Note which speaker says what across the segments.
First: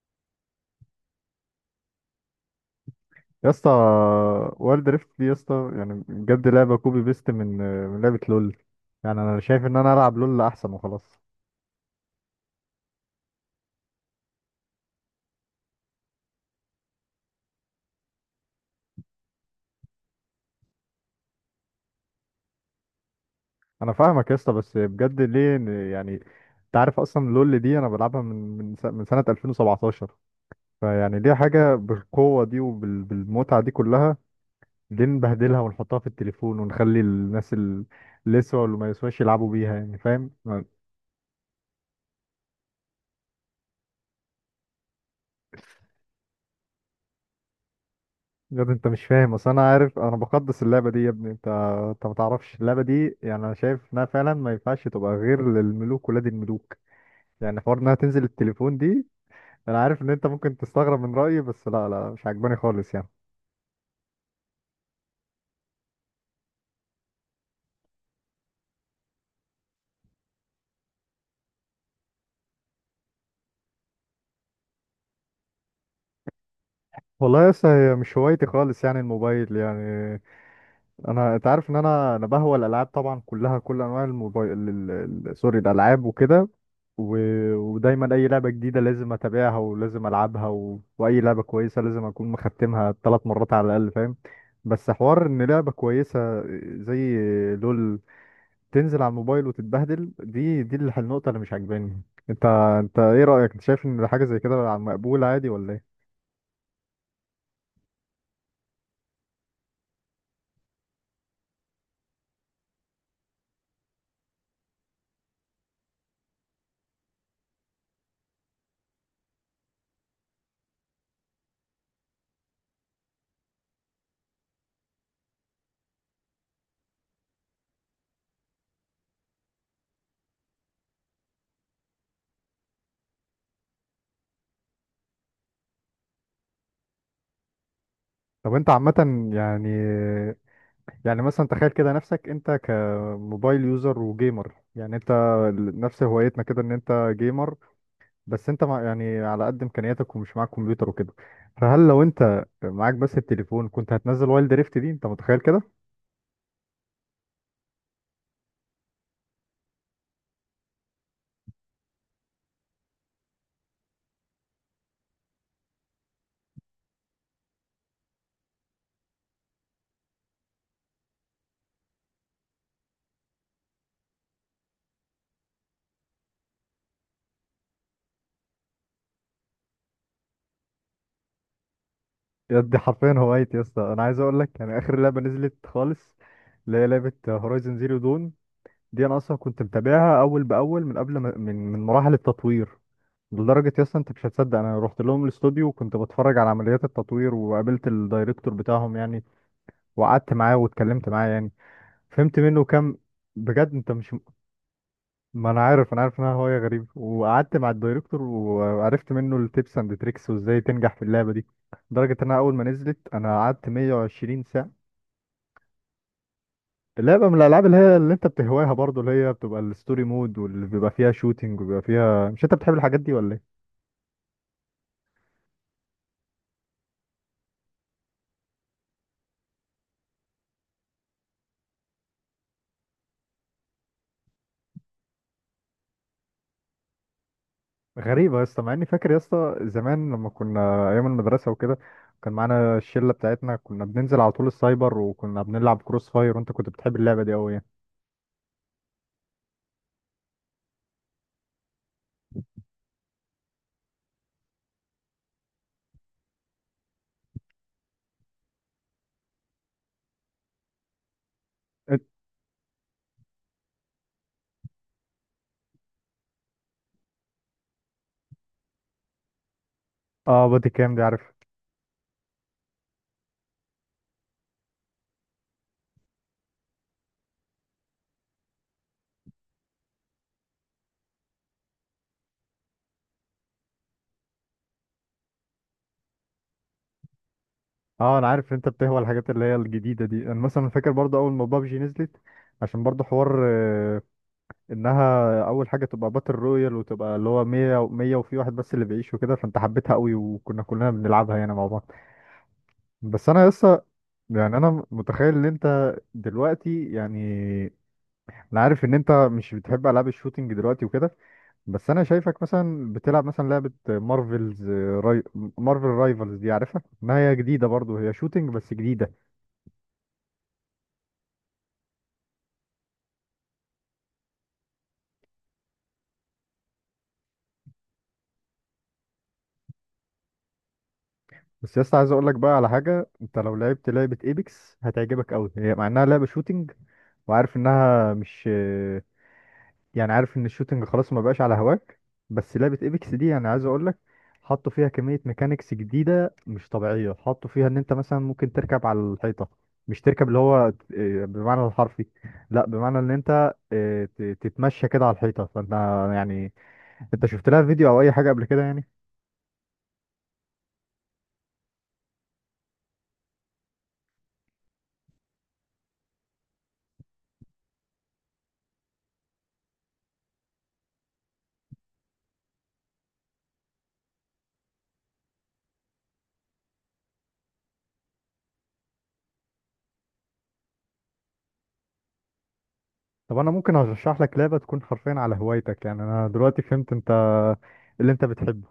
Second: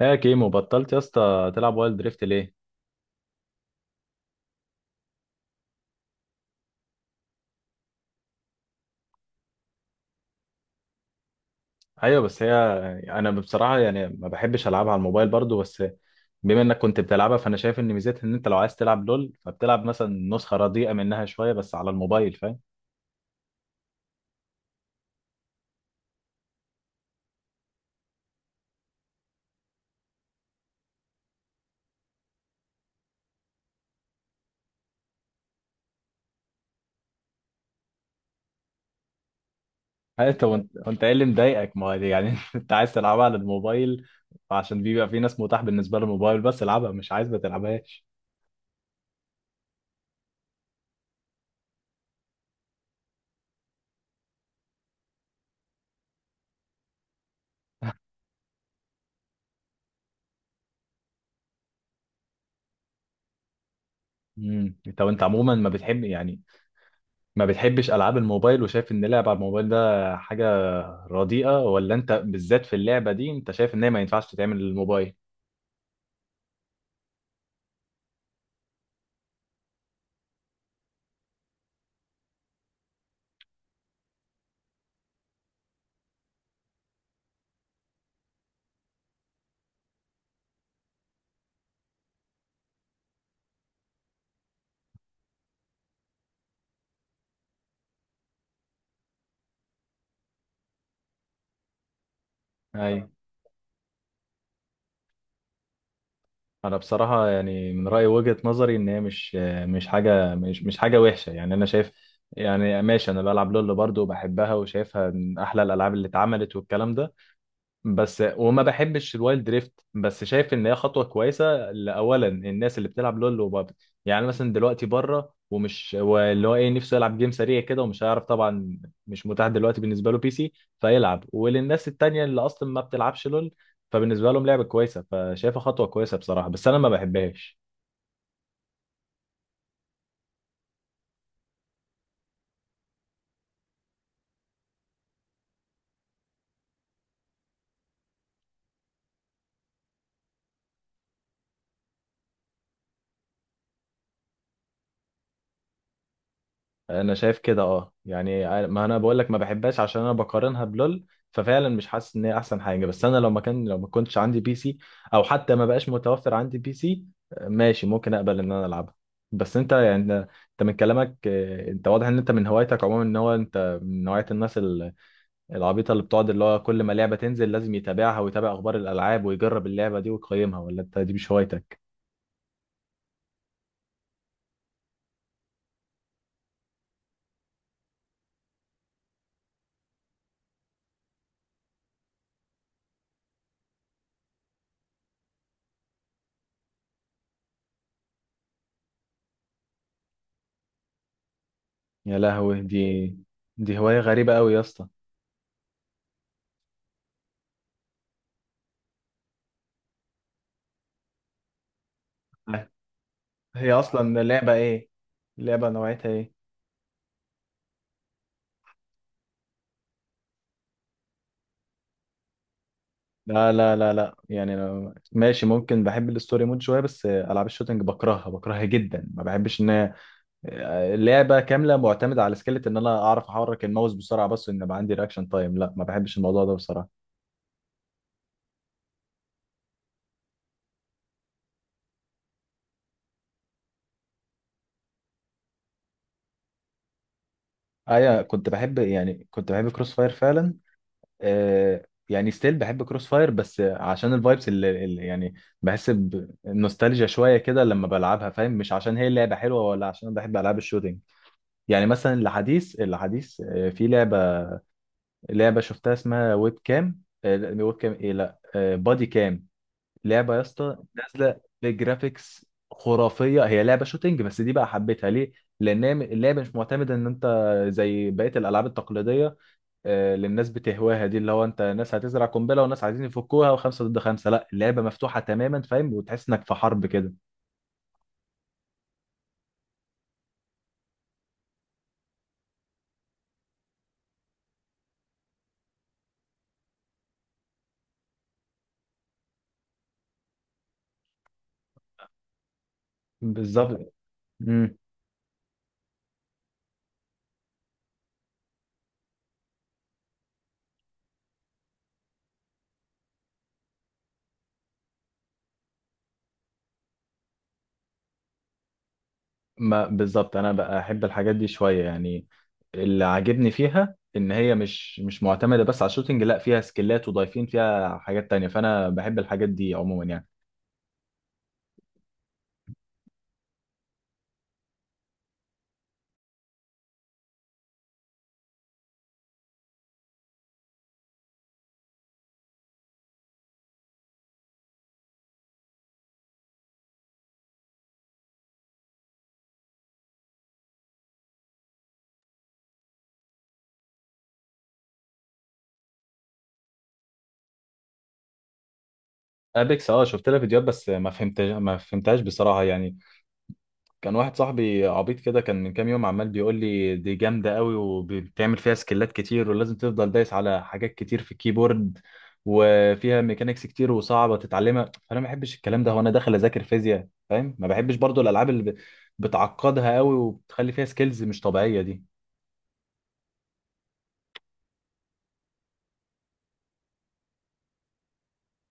Speaker 1: هي كيمو بطلت يا اسطى تلعب وايلد دريفت ليه؟
Speaker 2: يا اسطى. وورلد ريفت دي يا اسطى يعني بجد لعبه كوبي بيست من لعبه لول. يعني انا شايف ان انا العب لول احسن وخلاص.
Speaker 1: ايوه بس هي، انا بصراحه يعني ما بحبش العبها على الموبايل برضو. بس بما انك كنت بتلعبها، فانا شايف ان ميزتها ان انت لو عايز تلعب لول فبتلعب مثلا نسخه رديئه منها شويه بس على الموبايل، فاهم؟
Speaker 2: انا فاهمك يا اسطى، بس بجد ليه يعني، انت عارف اصلا لول دي انا بلعبها من سنه 2017. فيعني ليه حاجه بالقوه دي وبالمتعه دي كلها؟ ليه نبهدلها ونحطها في التليفون ونخلي الناس اللي يسوا واللي ما يسواش يلعبوا بيها؟ يعني
Speaker 1: ها،
Speaker 2: فاهم.
Speaker 1: انت وانت وانت ايه اللي مضايقك؟ ما هو يعني انت عايز تلعبها على الموبايل عشان بيبقى في ناس متاح بالنسبه للموبايل بس، العبها، مش عايز ما تلعبهاش.
Speaker 2: يا ابني انت مش فاهم. اصل انا عارف، انا بقدس اللعبه دي يا ابني. انت انت ما تعرفش اللعبه دي. يعني انا شايف انها فعلا ما ينفعش تبقى غير للملوك ولاد الملوك. يعني حوار انها تنزل التليفون دي. انا عارف ان انت ممكن تستغرب من رايي، بس لا، لا، مش عجباني خالص يعني.
Speaker 1: انت عموما ما بتحب، يعني ما بتحبش العاب الموبايل، وشايف ان لعب على الموبايل ده حاجه رديئة، ولا انت بالذات في اللعبة دي انت شايف ان هي ما ينفعش تتعمل للموبايل؟
Speaker 2: والله يا اسطى هي مش هوايتي خالص يعني الموبايل. يعني انت عارف ان انا بهوى الالعاب طبعا، كلها، كل انواع الموبايل سوري، الالعاب وكده. و... ودايما اي لعبه جديده لازم اتابعها ولازم العبها، واي لعبه كويسه لازم اكون مختمها 3 مرات على الاقل، فاهم؟ بس حوار ان لعبه كويسه زي لول تنزل على الموبايل وتتبهدل، دي النقطه اللي مش عاجباني. انت انت
Speaker 1: اي
Speaker 2: ايه رايك؟ انت شايف ان حاجه زي كده مقبوله عادي ولا ايه؟
Speaker 1: انا بصراحة يعني من رأيي وجهة نظري ان هي مش حاجة وحشة، يعني انا شايف، يعني ماشي انا بلعب لول برضه وبحبها وشايفها من احلى الالعاب اللي اتعملت والكلام ده، بس وما بحبش الوايلد دريفت. بس شايف ان هي خطوه كويسه لاولا الناس اللي بتلعب لول وبابجي، يعني مثلا دلوقتي بره ومش واللي هو ايه نفسه يلعب جيم سريع كده ومش هيعرف طبعا، مش متاح دلوقتي بالنسبه له بي سي، فيلعب. وللناس التانيه اللي اصلا ما بتلعبش لول، فبالنسبه لهم لعبه كويسه، فشايفها خطوه كويسه بصراحه، بس انا ما بحبهاش.
Speaker 2: طب انت عامه يعني، يعني مثلا تخيل كده نفسك انت كموبايل يوزر وجيمر. يعني انت نفس هوايتنا كده ان انت جيمر، بس انت مع يعني على قد امكانياتك ومش معاك كمبيوتر وكده. فهل لو انت معاك بس التليفون كنت هتنزل وايلد ريفت دي؟ انت متخيل كده؟
Speaker 1: انا شايف كده اه، يعني ما انا بقول لك ما بحبهاش عشان انا بقارنها بلول، ففعلا مش حاسس ان هي احسن حاجه. بس انا لو ما كنتش عندي بي سي، او حتى ما بقاش متوفر عندي بي سي، ماشي ممكن اقبل ان انا العبها. بس انت يعني انت من كلامك انت واضح ان انت من هوايتك عموما ان هو انت من نوعيه الناس العبيطه اللي بتقعد، اللي هو كل ما لعبه تنزل لازم يتابعها ويتابع اخبار الالعاب ويجرب اللعبه دي ويقيمها، ولا انت دي مش هوايتك؟
Speaker 2: يا دي حرفيا هوايتي يا اسطى. انا عايز اقول لك يعني اخر لعبه نزلت خالص، اللي هي لعبه هورايزن زيرو دون، دي انا اصلا كنت متابعها اول باول من قبل ما من مراحل التطوير. لدرجة يا اسطى انت مش هتصدق، انا رحت لهم الاستوديو وكنت بتفرج على عمليات التطوير وقابلت الدايركتور بتاعهم يعني. وقعدت معاه واتكلمت معاه يعني.
Speaker 1: يا
Speaker 2: فهمت
Speaker 1: لهوي،
Speaker 2: منه كام.
Speaker 1: دي
Speaker 2: بجد
Speaker 1: دي
Speaker 2: انت
Speaker 1: هوايه
Speaker 2: مش.
Speaker 1: غريبه قوي يا اسطى.
Speaker 2: ما انا عارف انها هواية غريبة. وقعدت مع الدايركتور وعرفت منه التيبس اند تريكس وازاي تنجح في اللعبة دي. لدرجة انها اول ما نزلت انا قعدت
Speaker 1: هي اصلا
Speaker 2: 120
Speaker 1: اللعبه
Speaker 2: ساعة.
Speaker 1: ايه؟ اللعبه نوعيتها ايه؟
Speaker 2: لعبة من الالعاب اللي هي اللي انت بتهواها برضو، اللي هي بتبقى الستوري مود واللي بيبقى فيها شوتينج وبيبقى فيها، مش انت بتحب الحاجات دي ولا ايه؟
Speaker 1: لا لا لا لا، يعني ماشي ممكن بحب الستوري مود شويه، بس العاب الشوتنج بكرهها بكرهها جدا، ما بحبش ان اللعبه كامله معتمده على سكيلت ان انا اعرف احرك الماوس بسرعه، بس ان يبقى عندي رياكشن تايم، لا ما بحبش الموضوع ده بصراحه.
Speaker 2: غريبة يا اسطى، مع اني فاكر يا اسطى زمان لما كنا ايام المدرسة وكده كان معانا الشلة بتاعتنا، كنا بننزل على طول السايبر وكنا بنلعب كروس فاير، وانت كنت بتحب اللعبة دي قوي يعني.
Speaker 1: ايوه كنت بحب، يعني كنت بحب كروس فاير فعلا. آه يعني ستيل بحب كروس فاير، بس عشان الفايبس اللي يعني بحس بنوستالجيا شويه كده لما بلعبها، فاهم؟ مش عشان هي اللعبه حلوه، ولا عشان أنا بحب العاب الشوتنج. يعني
Speaker 2: إنت-
Speaker 1: مثلا الحديث الحديث آه، في لعبة، لعبة شفتها اسمها ويب كام، آه، لا، ويب كام ايه لا آه، بادي كام. لعبة يا
Speaker 2: اه، بادي
Speaker 1: اسطى
Speaker 2: كام دي عارف.
Speaker 1: نازلة بجرافيكس خرافية، هي لعبة شوتينج، بس دي بقى حبيتها ليه؟ لأن هي اللعبة مش معتمدة إن أنت زي بقية الألعاب التقليدية اللي الناس بتهواها دي، اللي هو أنت ناس هتزرع قنبلة وناس عايزين يفكوها وخمسة ضد خمسة. لا، اللعبة مفتوحة تماما، فاهم؟ وتحس إنك في حرب كده.
Speaker 2: اه انا عارف إن انت بتهوى الحاجات اللي هي الجديدة دي. انا مثلا فاكر برضه اول ما بابجي نزلت، عشان برضه حوار انها اول حاجة تبقى باتل رويال وتبقى اللي هو 100 و100، وفي واحد بس اللي بيعيش وكده، فانت حبيتها قوي وكنا كلنا بنلعبها يعني مع بعض. بس انا لسه.
Speaker 1: بالظبط.
Speaker 2: يعني
Speaker 1: مم.
Speaker 2: انا متخيل ان انت دلوقتي يعني انا عارف ان انت مش بتحب العاب الشوتينج دلوقتي وكده. بس انا شايفك مثلا بتلعب مثلا لعبة مارفلز، راي... مارفل رايفلز دي عارفها. ما هي جديدة برضو، هي شوتينج بس جديدة.
Speaker 1: ما بالظبط انا بقى احب الحاجات دي شويه، يعني اللي عاجبني فيها ان هي مش معتمده بس على الشوتينج، لا فيها سكيلات، وضايفين فيها حاجات تانية، فانا بحب الحاجات دي عموما يعني.
Speaker 2: بس يا اسطى عايز اقول لك بقى على حاجة: انت لو لعبت لعبة ايبكس هتعجبك قوي. هي مع انها لعبة شوتينج وعارف انها مش، يعني عارف ان الشوتنج خلاص ما بقاش على هواك، بس لعبة ايبكس دي يعني عايز اقول لك، حطوا فيها كمية ميكانيكس جديدة مش طبيعية. حطوا فيها ان انت مثلا ممكن تركب على الحيطة. مش تركب اللي هو إيه، بمعنى الحرفي، لا، بمعنى ان انت تتمشى كده على الحيطة. فانت يعني انت شفت لها فيديو او اي حاجة قبل كده يعني؟
Speaker 1: ابيكس، اه شفت لها فيديوهات، بس ما فهمتهاش بصراحه يعني. كان واحد صاحبي عبيط كده كان من كام يوم عمال بيقول لي دي جامدة قوي، وبتعمل فيها سكيلات كتير، ولازم تفضل دايس على حاجات كتير في الكيبورد، وفيها ميكانيكس كتير وصعبة تتعلمها. فأنا ما بحبش الكلام ده، هو أنا داخل أذاكر فيزياء؟ فاهم؟ ما بحبش برضو الألعاب اللي بتعقدها قوي وبتخلي فيها سكيلز مش طبيعية دي.
Speaker 2: طب انا ممكن ارشح لك لعبة تكون حرفيا على هوايتك. يعني انا دلوقتي فهمت انت اللي انت بتحبه.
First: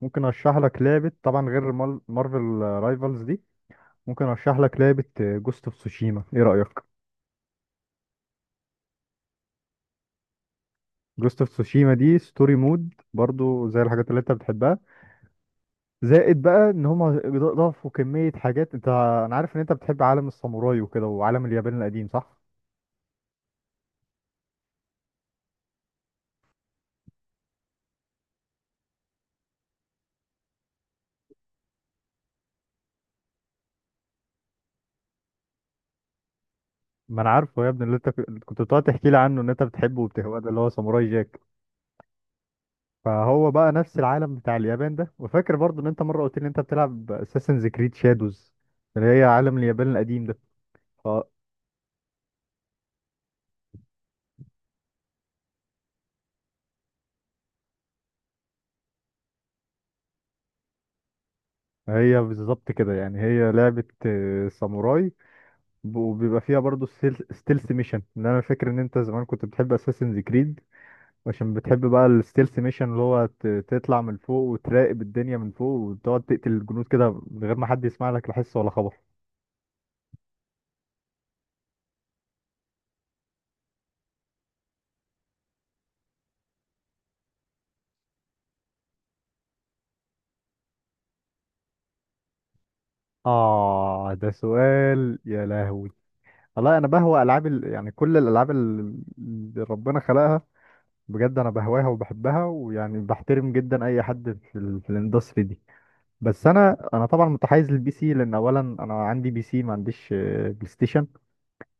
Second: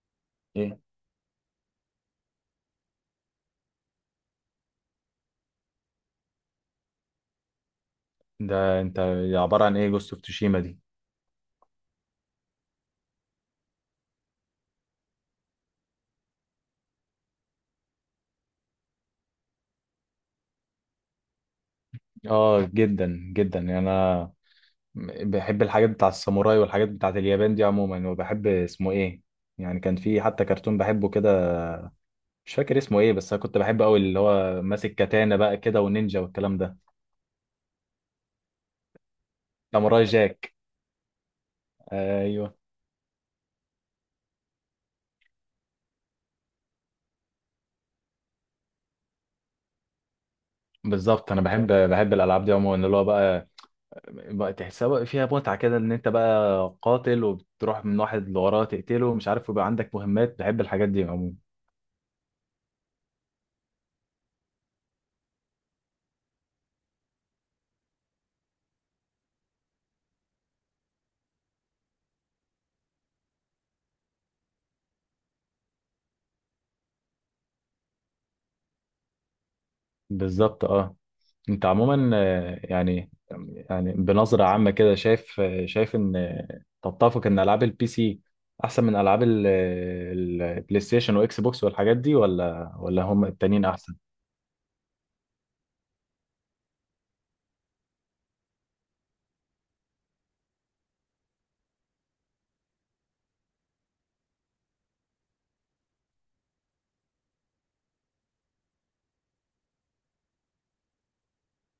Speaker 2: ممكن ارشح
Speaker 1: إيه؟
Speaker 2: لك لعبة طبعا غير مارفل رايفلز دي. ممكن ارشح لك لعبة جوست اوف تسوشيما، ايه رأيك؟
Speaker 1: ده أنت عبارة عن إيه جوست أوف توشيما دي؟
Speaker 2: جوست اوف تسوشيما دي ستوري مود برضو زي الحاجات اللي انت بتحبها، زائد بقى ان هم ضافوا كمية حاجات. انت انا عارف ان انت بتحب عالم الساموراي وكده وعالم اليابان القديم، صح؟
Speaker 1: آه جدا جدا، يعني أنا بحب الحاجات بتاع الساموراي والحاجات بتاعت اليابان دي عموما، وبحب اسمه ايه، يعني كان في حتى كرتون بحبه كده، مش فاكر اسمه ايه، بس انا كنت بحبه قوي، اللي هو ماسك كاتانا بقى كده ونينجا والكلام ده.
Speaker 2: ما انا عارفه يا ابني، اللي انت كنت بتقعد تحكي لي عنه ان انت بتحبه
Speaker 1: ساموراي
Speaker 2: وبتهواه ده،
Speaker 1: جاك،
Speaker 2: اللي هو ساموراي جاك.
Speaker 1: ايوه
Speaker 2: فهو بقى نفس العالم بتاع اليابان ده. وفاكر برضو ان انت مرة قلت لي ان انت بتلعب اساسنز كريد شادوز اللي هي عالم اليابان القديم ده. ف-
Speaker 1: بالظبط. انا بحب الالعاب دي عموما، اللي هو بقى، بقى تحسها بقى فيها متعه كده، ان انت بقى قاتل وبتروح من واحد لوراه تقتله مش عارف، ويبقى عندك مهمات، بحب الحاجات دي عموما.
Speaker 2: هي بالظبط كده. يعني هي لعبة ساموراي، وبيبقى فيها برضو ستيلث ميشن، اللي انا فاكر ان انت زمان كنت بتحب اساسنز كريد عشان بتحب بقى الستيلث ميشن، اللي هو تطلع من فوق وتراقب الدنيا من فوق وتقعد تقتل الجنود كده من غير ما حد يسمع لك لا حس ولا خبر.
Speaker 1: بالظبط اه. انت عموما يعني بنظرة عامة كده شايف، شايف ان تتفق ان العاب البي سي احسن من العاب البلاي ستيشن واكس بوكس والحاجات دي، ولا هم التانيين احسن؟
Speaker 2: اه، ده سؤال يا لهوي. والله انا بهوى العاب يعني كل الالعاب اللي ربنا خلقها. بجد انا بهواها وبحبها، ويعني بحترم جدا اي حد في في الاندستري دي. بس انا طبعا متحيز للبي سي، لان اولا انا عندي بي سي ما عنديش بلاي ستيشن.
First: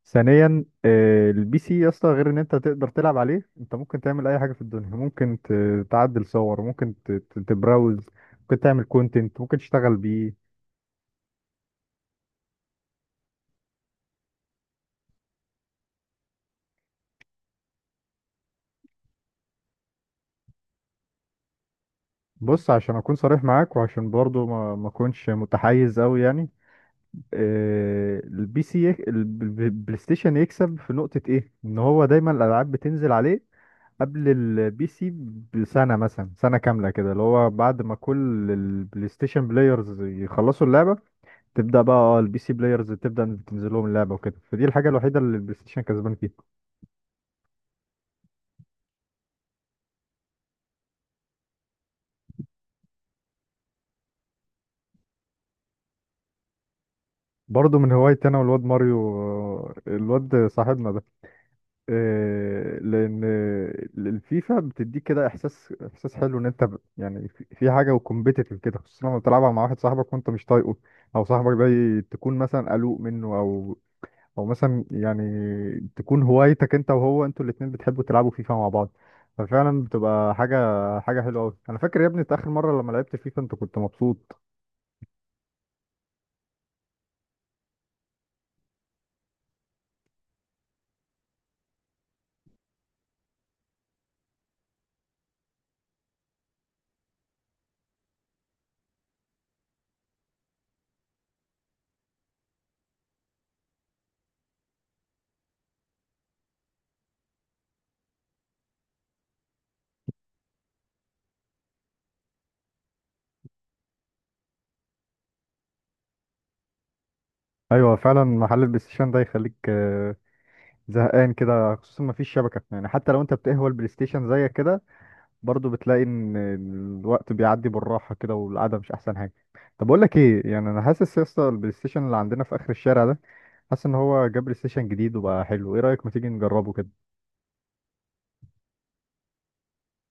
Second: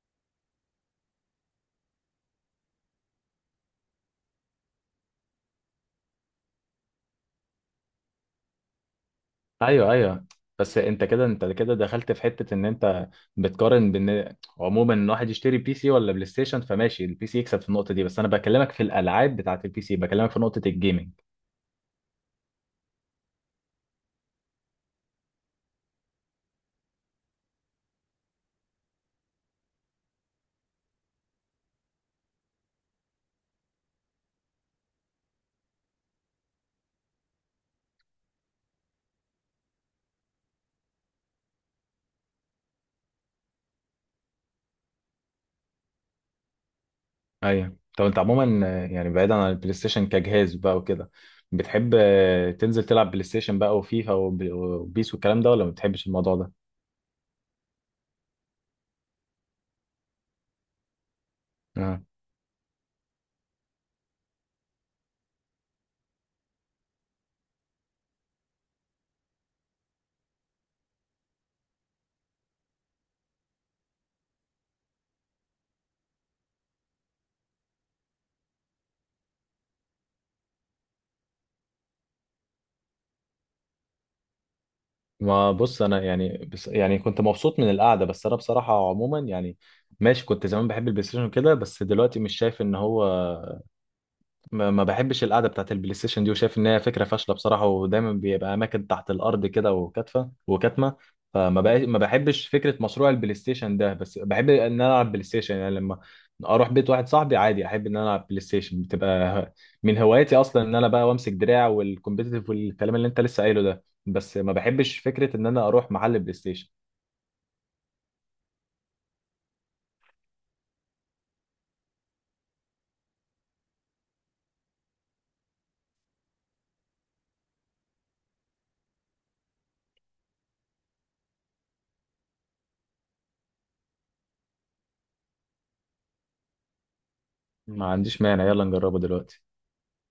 Speaker 2: ثانيا البي سي يا اسطى، غير ان انت تقدر تلعب عليه، انت ممكن تعمل اي حاجه في الدنيا. ممكن تعدل صور، ممكن تبراوز، ممكن تعمل كونتنت، ممكن
Speaker 1: ايوه
Speaker 2: تشتغل
Speaker 1: ايوه.
Speaker 2: بيه.
Speaker 1: بس انت كده، انت كده دخلت في حتة ان انت بتقارن بان عموما ان واحد يشتري بي سي ولا بلاي ستيشن، فماشي البي سي يكسب في النقطة دي، بس انا بكلمك في الالعاب بتاعت البي سي، بكلمك في نقطة الجيمنج.
Speaker 2: بص، عشان اكون صريح معاك وعشان برضو ما اكونش متحيز قوي يعني، آه، البي سي يك- الب- الب- البلاي ستيشن يكسب في نقطه ايه، ان هو دايما الالعاب بتنزل عليه قبل البي سي بسنه، مثلا سنه كامله كده، اللي هو بعد ما كل البلاي ستيشن بلايرز يخلصوا اللعبه، تبدا بقى اه البي سي بلايرز تبدا تنزل لهم اللعبه وكده. فدي الحاجه الوحيده اللي البلاي ستيشن كسبان فيها.
Speaker 1: ايوه طب انت عموما يعني بعيدا عن البلاي ستيشن كجهاز بقى وكده، بتحب تنزل تلعب بلاي ستيشن بقى وفيفا وبيس والكلام ده، ولا ما بتحبش الموضوع ده؟
Speaker 2: برضه من هوايتي انا والواد ماريو، الواد صاحبنا ده.
Speaker 1: اه
Speaker 2: لان الفيفا بتديك كده احساس حلو، ان انت يعني في حاجه وكومبيتيتيف كده، خصوصا لما تلعبها مع واحد صاحبك وانت مش طايقه، او صاحبك ده تكون مثلا قلوق منه، او مثلا يعني تكون هوايتك انت وهو، انتوا الاتنين بتحبوا تلعبوا فيفا مع بعض. ففعلا بتبقى حاجه حلوه قوي. انا فاكر يا ابني إنت اخر مره لما لعبت فيفا انت كنت مبسوط.
Speaker 1: ما بص، انا يعني بس يعني كنت مبسوط من القعده، بس انا بصراحه عموما يعني، ماشي كنت زمان بحب البلاي ستيشن كده، بس دلوقتي مش شايف ان هو، ما بحبش القعده بتاعت البلاي ستيشن دي، وشايف ان هي فكره فاشله بصراحه، ودايما بيبقى اماكن تحت الارض كده وكاتفه وكاتمه. فما بقى ما بحبش فكره مشروع البلاي ستيشن ده، بس بحب ان انا العب بلاي ستيشن، يعني لما اروح بيت واحد صاحبي عادي احب ان انا العب بلاي ستيشن، بتبقى من هواياتي اصلا ان انا بقى وامسك دراع، والكومبيتيتيف والكلام اللي انت لسه قايله ده، بس ما بحبش فكره ان انا اروح محل بلاي ستيشن.
Speaker 2: ايوه فعلا، محل البلاي ستيشن ده يخليك زهقان كده، خصوصا ما فيش شبكه. يعني حتى لو انت بتقهوى البلاي ستيشن زيك كده، برضو بتلاقي ان الوقت بيعدي بالراحه كده والقعده مش احسن حاجه. طب اقول لك ايه يعني، انا حاسس يا اسطى البلاي ستيشن اللي عندنا في اخر الشارع ده، حاسس ان هو جاب بلاي ستيشن جديد وبقى حلو. ايه رايك، ما تيجي نجربه كده؟
Speaker 1: ما عنديش مانع، يلا نجربه دلوقتي.